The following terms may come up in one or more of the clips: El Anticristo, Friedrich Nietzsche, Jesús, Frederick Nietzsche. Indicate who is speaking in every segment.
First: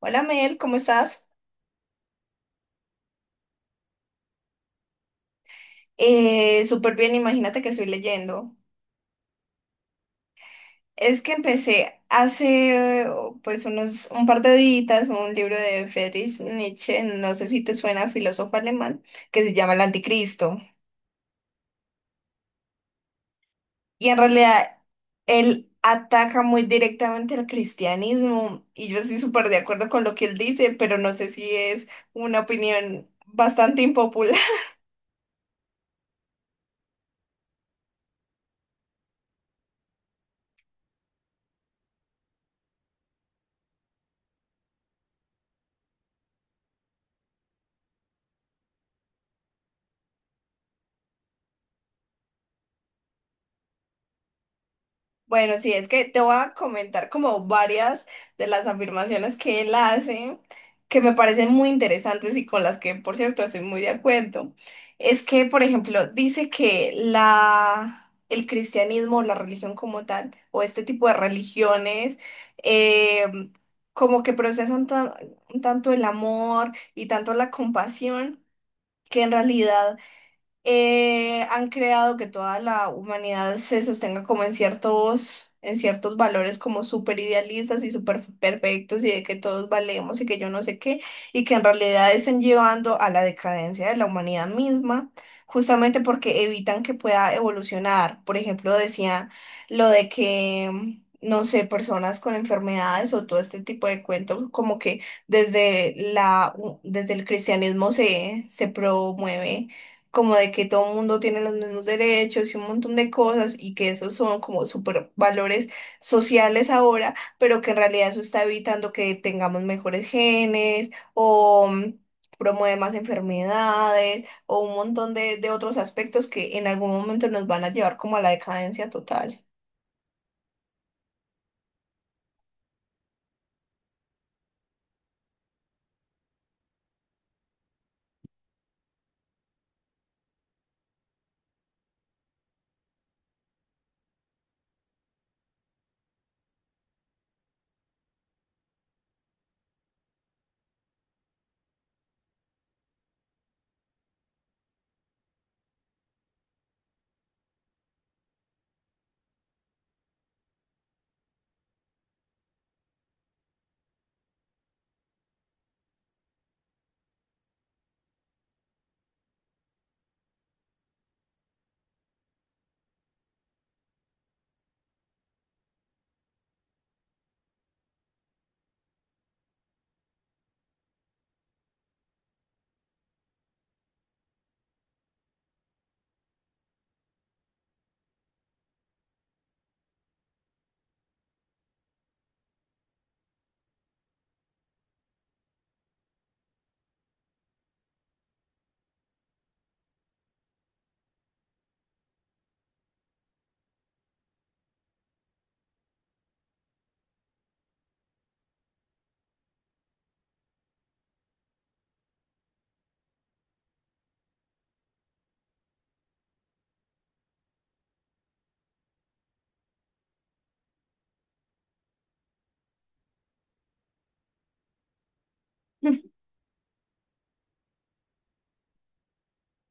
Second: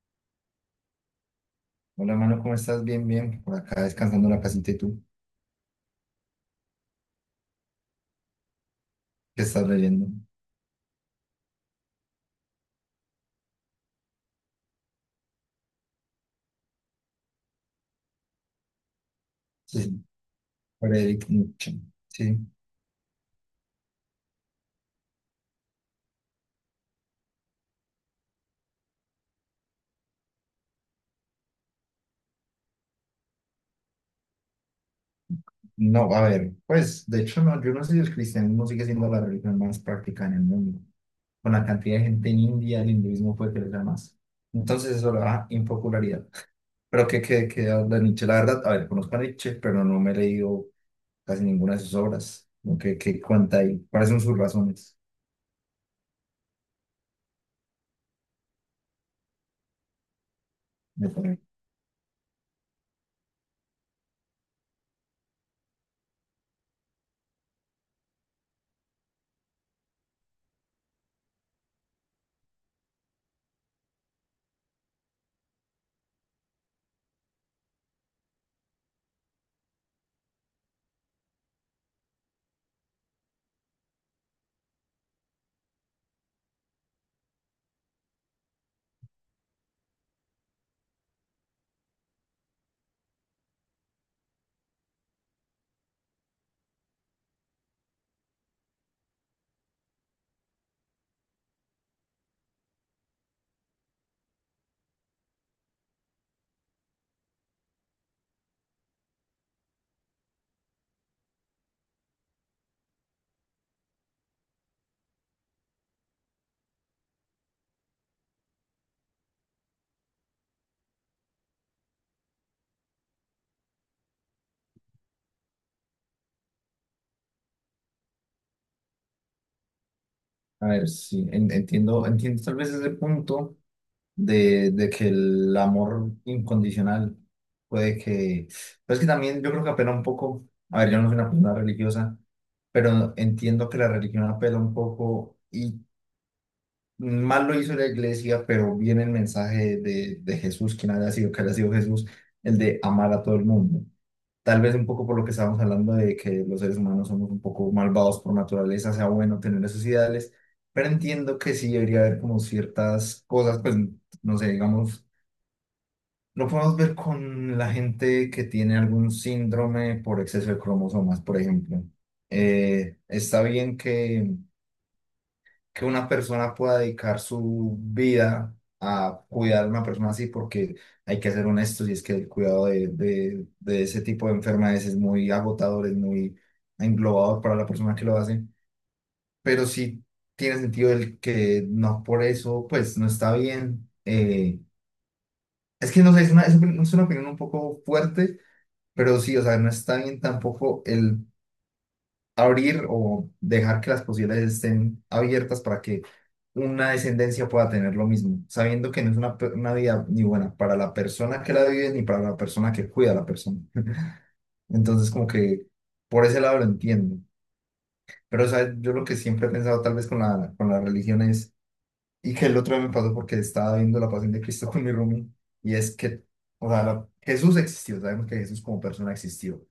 Speaker 1: Hola Mel, ¿cómo estás?
Speaker 2: Hola, mano, ¿cómo estás? Bien, bien. Por acá descansando en la casita y tú,
Speaker 1: Súper bien, imagínate que estoy leyendo.
Speaker 2: ¿qué estás leyendo?
Speaker 1: Es que empecé hace oh, pues unos un par de días un libro de Friedrich Nietzsche, no sé si te suena, filósofo alemán, que se llama El
Speaker 2: Sí,
Speaker 1: Anticristo.
Speaker 2: Frederick Nietzsche. Sí.
Speaker 1: Y en realidad él ataca muy directamente al cristianismo y yo estoy súper de acuerdo con lo que él dice, pero no sé si es una opinión bastante impopular.
Speaker 2: No, a ver, pues, de hecho, no, yo no sé si el cristianismo sigue siendo la religión más practicada en el mundo. Con la cantidad de gente en India, el hinduismo fue crecer más. Entonces, eso le da impopularidad. Pero que qué, qué qué habla Nietzsche? La verdad, a ver, conozco a Nietzsche, pero no me he leído casi ninguna de sus obras. Lo que cuenta ahí, cuáles son sus razones.
Speaker 1: Bueno, sí, es que te voy a comentar como varias de las afirmaciones que él hace, que
Speaker 2: Me
Speaker 1: me
Speaker 2: parece.
Speaker 1: parecen muy interesantes y con las que, por cierto, estoy muy de acuerdo. Es que, por ejemplo, dice que el cristianismo, la religión como tal, o este tipo de religiones, eh, como que procesan tanto el amor y tanto la compasión, que en realidad han creado que toda la humanidad se sostenga como en en ciertos valores como súper idealistas y súper perfectos y de que todos valemos y que yo no sé qué, y que en realidad estén llevando a la decadencia de la humanidad misma, justamente porque evitan que pueda evolucionar. Por ejemplo, decía lo de que... No sé, personas con enfermedades o todo este tipo de cuentos, como que desde la, desde el cristianismo se promueve como de que todo el mundo tiene los mismos derechos y un montón de cosas y que esos son como super valores sociales ahora, pero que en realidad eso está evitando que tengamos mejores genes o promueve más enfermedades o un montón de otros aspectos que en algún momento nos van a llevar como a la decadencia total.
Speaker 2: A ver, sí, entiendo, entiendo tal vez ese punto de que el amor incondicional puede que... Pues que también yo creo que apela un poco, a ver, yo no soy una persona religiosa, pero entiendo que la religión apela un poco y mal lo hizo la iglesia, pero viene el mensaje de Jesús, quien haya sido, que haya sido Jesús, el de amar a todo el mundo. Tal vez un poco por lo que estábamos hablando de que los seres humanos somos un poco malvados por naturaleza, sea bueno tener esos ideales, pero entiendo que sí debería haber como ciertas cosas, pues no sé, digamos lo podemos ver con la gente que tiene algún síndrome por exceso de cromosomas, por ejemplo. Está bien que una persona pueda dedicar su vida a cuidar a una persona así, porque hay que ser honestos, y es que el cuidado de ese tipo de enfermedades es muy agotador, es muy englobador para la persona que lo hace. Pero sí tiene sentido el que no por eso, pues no está bien. Es que no sé, es una opinión un poco fuerte. Pero sí, o sea, no está bien tampoco el abrir o dejar que las posibilidades estén abiertas para que una descendencia pueda tener lo mismo, sabiendo que no es una, una vida ni buena para la persona que la vive ni para la persona que cuida a la persona. Entonces, como que por ese lado lo entiendo. Pero, o sea, yo lo que siempre he pensado tal vez con la religión es, y que el otro día me pasó porque estaba viendo la Pasión de Cristo con mi roomie, y es que, o sea, Jesús existió, sabemos que Jesús como persona existió.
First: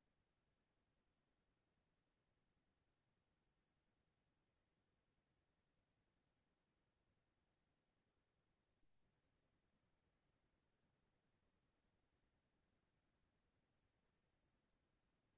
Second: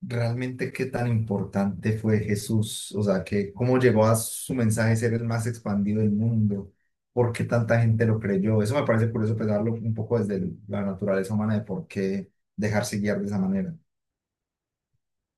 Speaker 2: Realmente qué tan importante fue Jesús, o sea, que cómo llegó a su mensaje ser el más expandido del mundo, por qué tanta gente lo creyó. Eso me parece curioso pensarlo un poco desde la naturaleza humana de por qué dejarse guiar de esa manera.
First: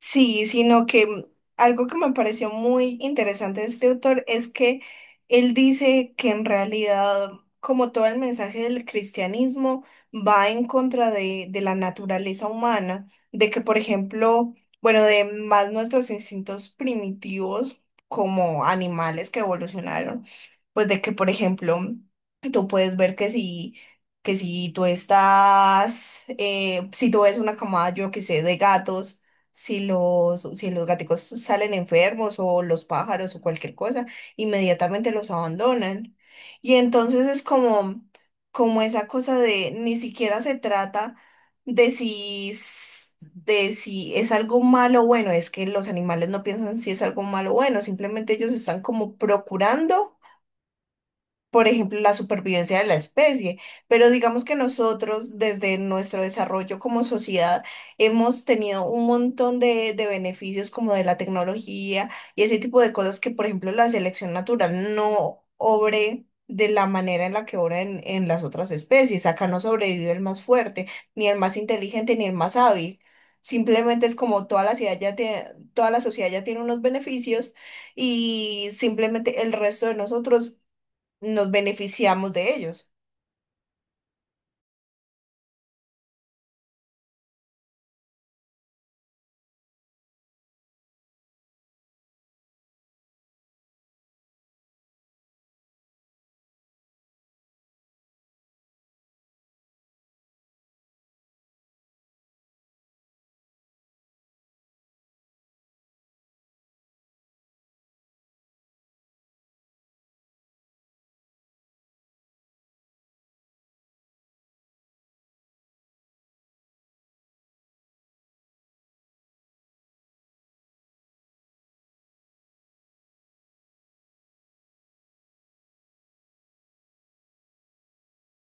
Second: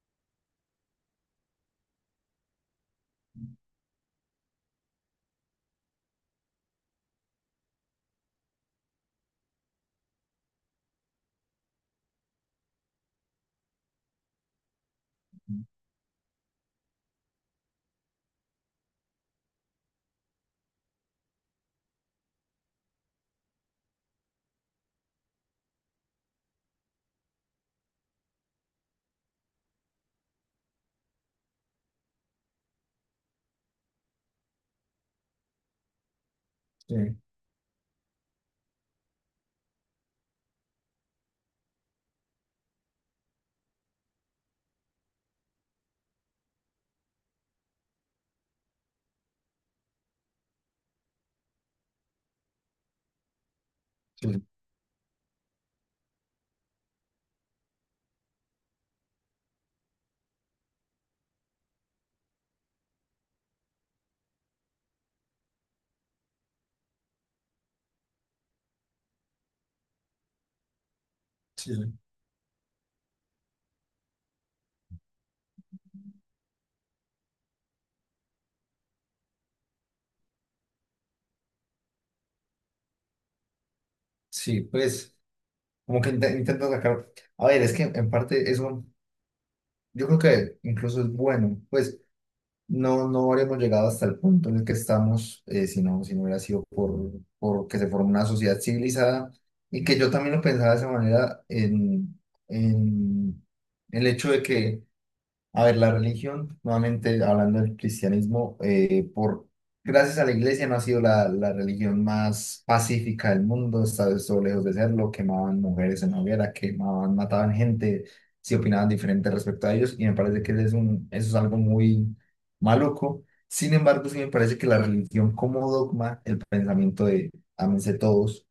Speaker 1: Sí, sino que algo que me pareció muy interesante de este autor es que él dice que en realidad, como todo el mensaje del cristianismo, va en contra de la naturaleza humana, de que, por ejemplo, bueno, de más nuestros instintos primitivos como animales que evolucionaron, pues de que, por ejemplo, tú puedes ver que si... Que si tú estás, si tú ves una camada, yo que sé, de gatos, si si los gaticos salen enfermos o los pájaros o cualquier cosa, inmediatamente los abandonan. Y
Speaker 2: Sí,
Speaker 1: entonces es como, como esa cosa de ni siquiera se trata de de si es algo malo o bueno, es que los animales no piensan si es algo malo o bueno, simplemente ellos están como procurando por ejemplo, la supervivencia de la especie. Pero
Speaker 2: sí,
Speaker 1: digamos que nosotros, desde nuestro desarrollo como sociedad, hemos tenido un montón de beneficios como de la tecnología y ese tipo de cosas que, por ejemplo, la selección natural no obre de la manera en la que obra en las otras especies. Acá no sobrevive el más fuerte, ni el más
Speaker 2: sí,
Speaker 1: inteligente, ni el más hábil. Simplemente es como toda la sociedad ya tiene unos beneficios y simplemente el resto de nosotros nos beneficiamos de ellos.
Speaker 2: sí, pues como que intento sacar, a ver, es que en parte eso yo creo que incluso es bueno, pues no, no habríamos llegado hasta el punto en el que estamos, si no, si no hubiera sido por que se formó una sociedad civilizada, y que yo también lo pensaba de esa manera en el hecho de que a ver, la religión, nuevamente hablando del cristianismo, por gracias a la iglesia no ha sido la religión más pacífica del mundo, está esto lejos de serlo, quemaban mujeres en la hoguera, quemaban, mataban gente, si opinaban diferente respecto a ellos, y me parece que ese es un, eso es algo muy maluco. Sin embargo, sí me parece que la religión como dogma, el pensamiento de ámense todos,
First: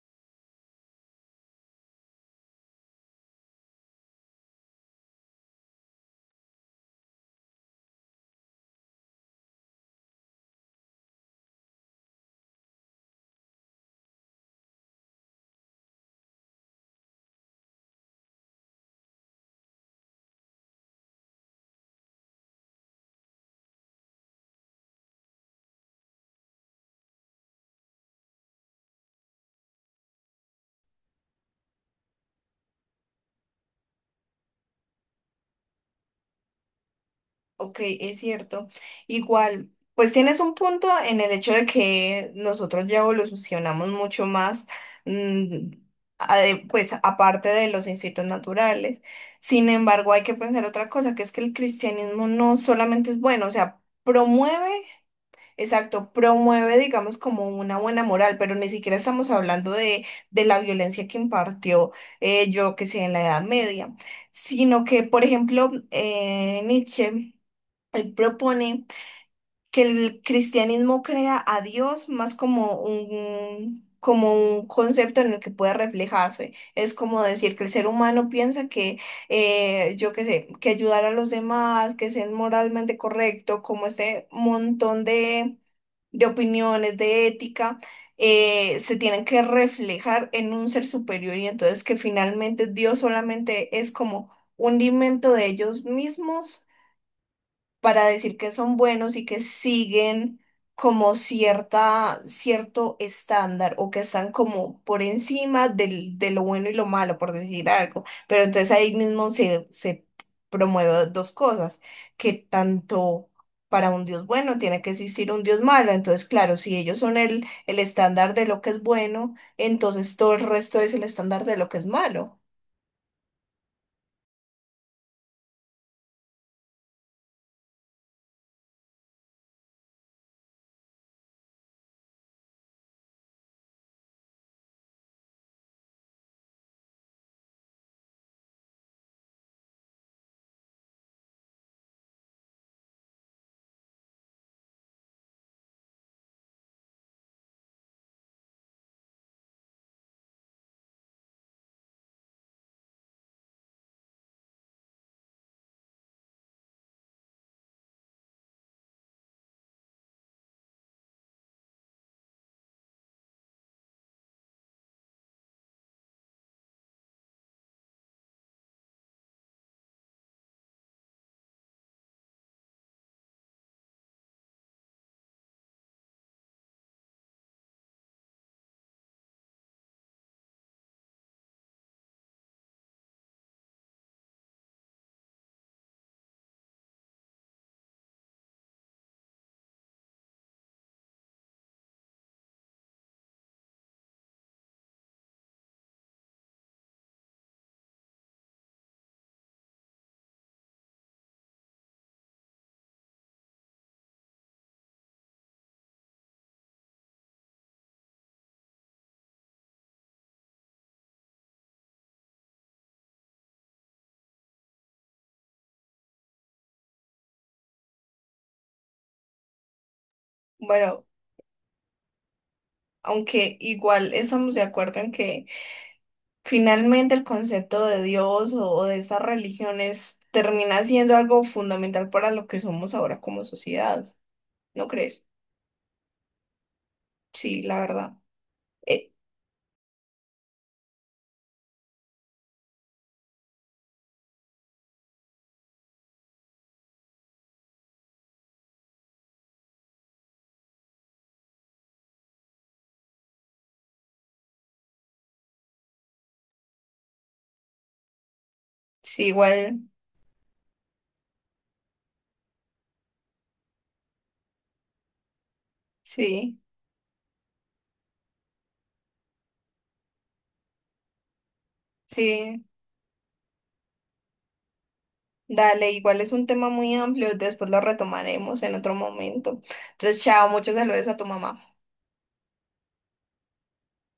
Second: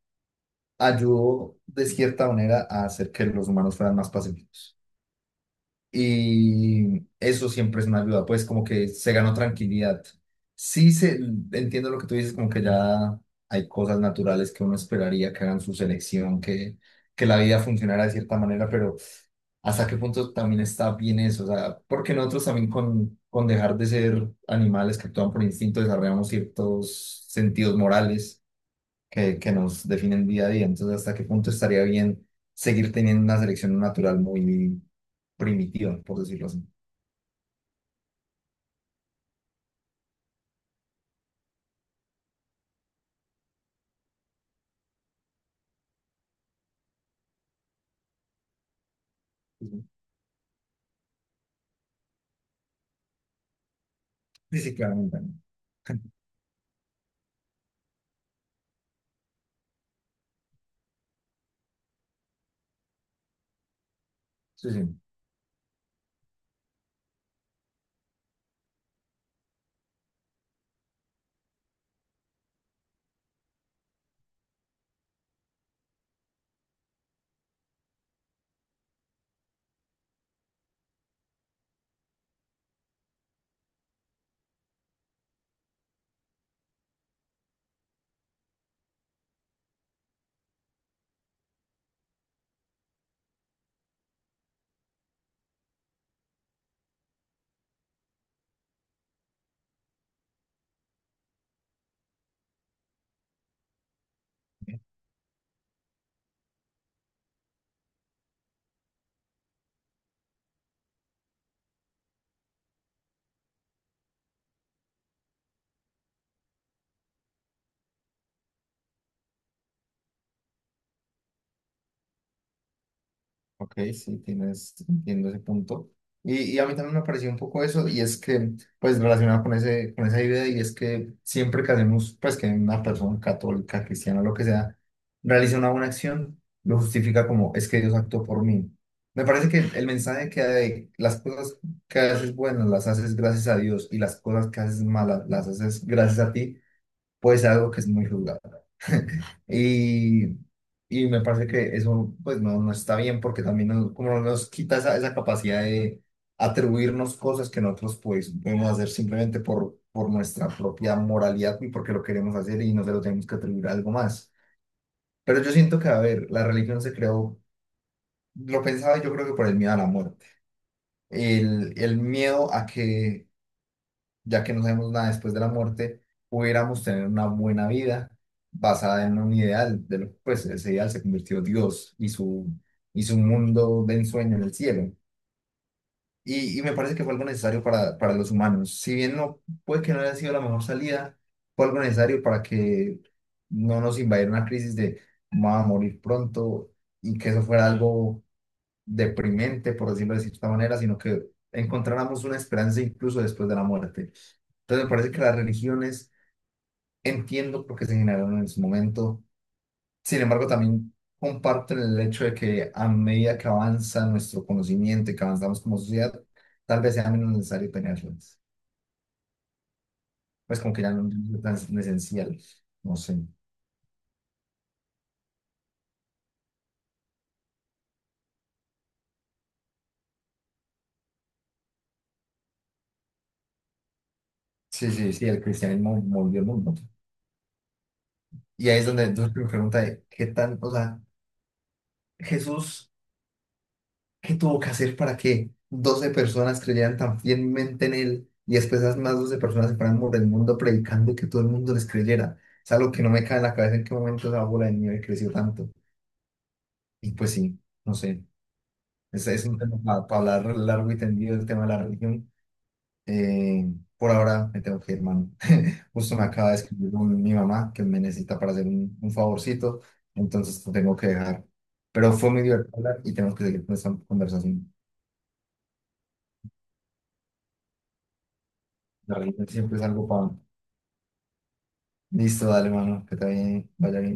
Speaker 2: ayudó de cierta manera a hacer que los humanos fueran más pacíficos. Y eso siempre es una ayuda, pues como que se ganó tranquilidad. Sí se, entiendo lo que tú dices, como que ya hay cosas naturales que uno esperaría que hagan su selección, que la vida funcionara de cierta manera, pero hasta qué punto también está bien eso, o sea, porque nosotros también con dejar de ser animales que actúan por instinto desarrollamos ciertos sentidos morales que nos definen día a día, entonces hasta qué punto estaría bien seguir teniendo una selección natural muy, primitiva, por decirlo así.
Speaker 1: Ok, es cierto. Igual, pues tienes un punto en el hecho de que nosotros ya evolucionamos mucho más, mm, pues aparte de los instintos naturales. Sin embargo, hay que pensar otra cosa, que es que el cristianismo no solamente es bueno, o sea,
Speaker 2: Sí,
Speaker 1: promueve.
Speaker 2: sí, claramente.
Speaker 1: Exacto, promueve, digamos, como una buena moral, pero ni siquiera estamos hablando de la violencia que impartió, yo que sé, en la Edad Media,
Speaker 2: Sí,
Speaker 1: sino
Speaker 2: sí.
Speaker 1: que, por ejemplo, Nietzsche, él propone que el cristianismo crea a Dios más como como un concepto en el que puede reflejarse. Es como decir que el ser humano piensa que, yo qué sé, que ayudar a los demás, que ser moralmente correcto, como este montón de opiniones, de ética. Se tienen que reflejar en un ser superior y entonces que finalmente Dios solamente es como un invento de ellos mismos para decir que son buenos y que siguen como cierto estándar o que están como por encima de lo bueno y lo malo, por decir algo. Pero entonces ahí mismo se promueven dos cosas, que tanto para un Dios bueno tiene que existir un Dios malo. Entonces, claro, si ellos son el estándar de lo que es bueno, entonces todo el resto es el estándar de lo que es malo.
Speaker 2: Ok, sí, tienes, entiendo ese punto. Y a mí también me pareció un poco eso, y es que, pues, relacionado con ese, con esa idea, y es que siempre que hacemos, pues, que una persona católica, cristiana, lo que sea, realiza una buena acción, lo justifica como, es que Dios actuó por mí. Me parece que el mensaje que hay, las cosas que haces buenas las haces gracias a Dios, y las cosas que haces malas las haces gracias a ti, pues algo que es muy jugado. Y, y me parece que eso pues no, no está bien porque también nos, como nos quita esa, esa capacidad de atribuirnos cosas que nosotros pues podemos hacer simplemente por nuestra propia moralidad y porque lo queremos hacer y no se lo tenemos que atribuir a algo más. Pero yo siento que, a ver, la religión se creó, lo pensaba yo creo que por el miedo a la muerte, el miedo a que ya que no sabemos nada después de la muerte, pudiéramos tener una buena vida basada en un ideal, pues ese ideal se convirtió Dios y su mundo de ensueño en el cielo. Y me parece que fue algo necesario para los humanos. Si bien no puede que no haya sido la mejor salida, fue algo necesario para que no nos invadiera una crisis de vamos a morir pronto, y que eso fuera algo deprimente, por decirlo de cierta manera, sino que encontráramos una esperanza incluso después de la muerte. Entonces me parece que las religiones, entiendo por qué se generaron en su momento. Sin embargo, también comparten el hecho de que a medida que avanza nuestro conocimiento y que avanzamos como sociedad, tal vez sea menos necesario tenerlas. Pues como que ya
Speaker 1: Bueno,
Speaker 2: no es tan esencial. No sé.
Speaker 1: aunque igual estamos de acuerdo en que finalmente, el concepto de Dios o de estas religiones termina siendo algo fundamental para lo que somos ahora como sociedad, ¿no
Speaker 2: Sí, sí,
Speaker 1: crees?
Speaker 2: sí, el cristianismo movió el mundo.
Speaker 1: Sí, la verdad.
Speaker 2: Y ahí es donde
Speaker 1: Eh,
Speaker 2: entonces me pregunta de qué tan, o sea, Jesús, ¿qué tuvo que hacer para que 12 personas creyeran tan fielmente en él y después las más 12 personas se fueran por el mundo predicando y que todo el mundo les creyera? Es algo que no me cae en la cabeza en qué momento esa bola de nieve creció tanto. Y pues sí, no sé,
Speaker 1: sí,
Speaker 2: es un tema
Speaker 1: igual,
Speaker 2: para hablar largo y tendido del tema de la religión. Eh, por ahora me tengo que ir, hermano. Justo me acaba
Speaker 1: sí,
Speaker 2: de escribir mi mamá que me necesita para hacer un favorcito, entonces te tengo que dejar. Pero fue muy
Speaker 1: sí,
Speaker 2: divertido hablar y tenemos que seguir con esta conversación.
Speaker 1: dale, igual es un tema muy amplio, después lo retomaremos en otro
Speaker 2: La religión
Speaker 1: momento.
Speaker 2: siempre es algo
Speaker 1: Entonces,
Speaker 2: para...
Speaker 1: chao, muchos saludos a tu mamá.
Speaker 2: Listo, dale, mano, que te vaya bien. Vaya bien.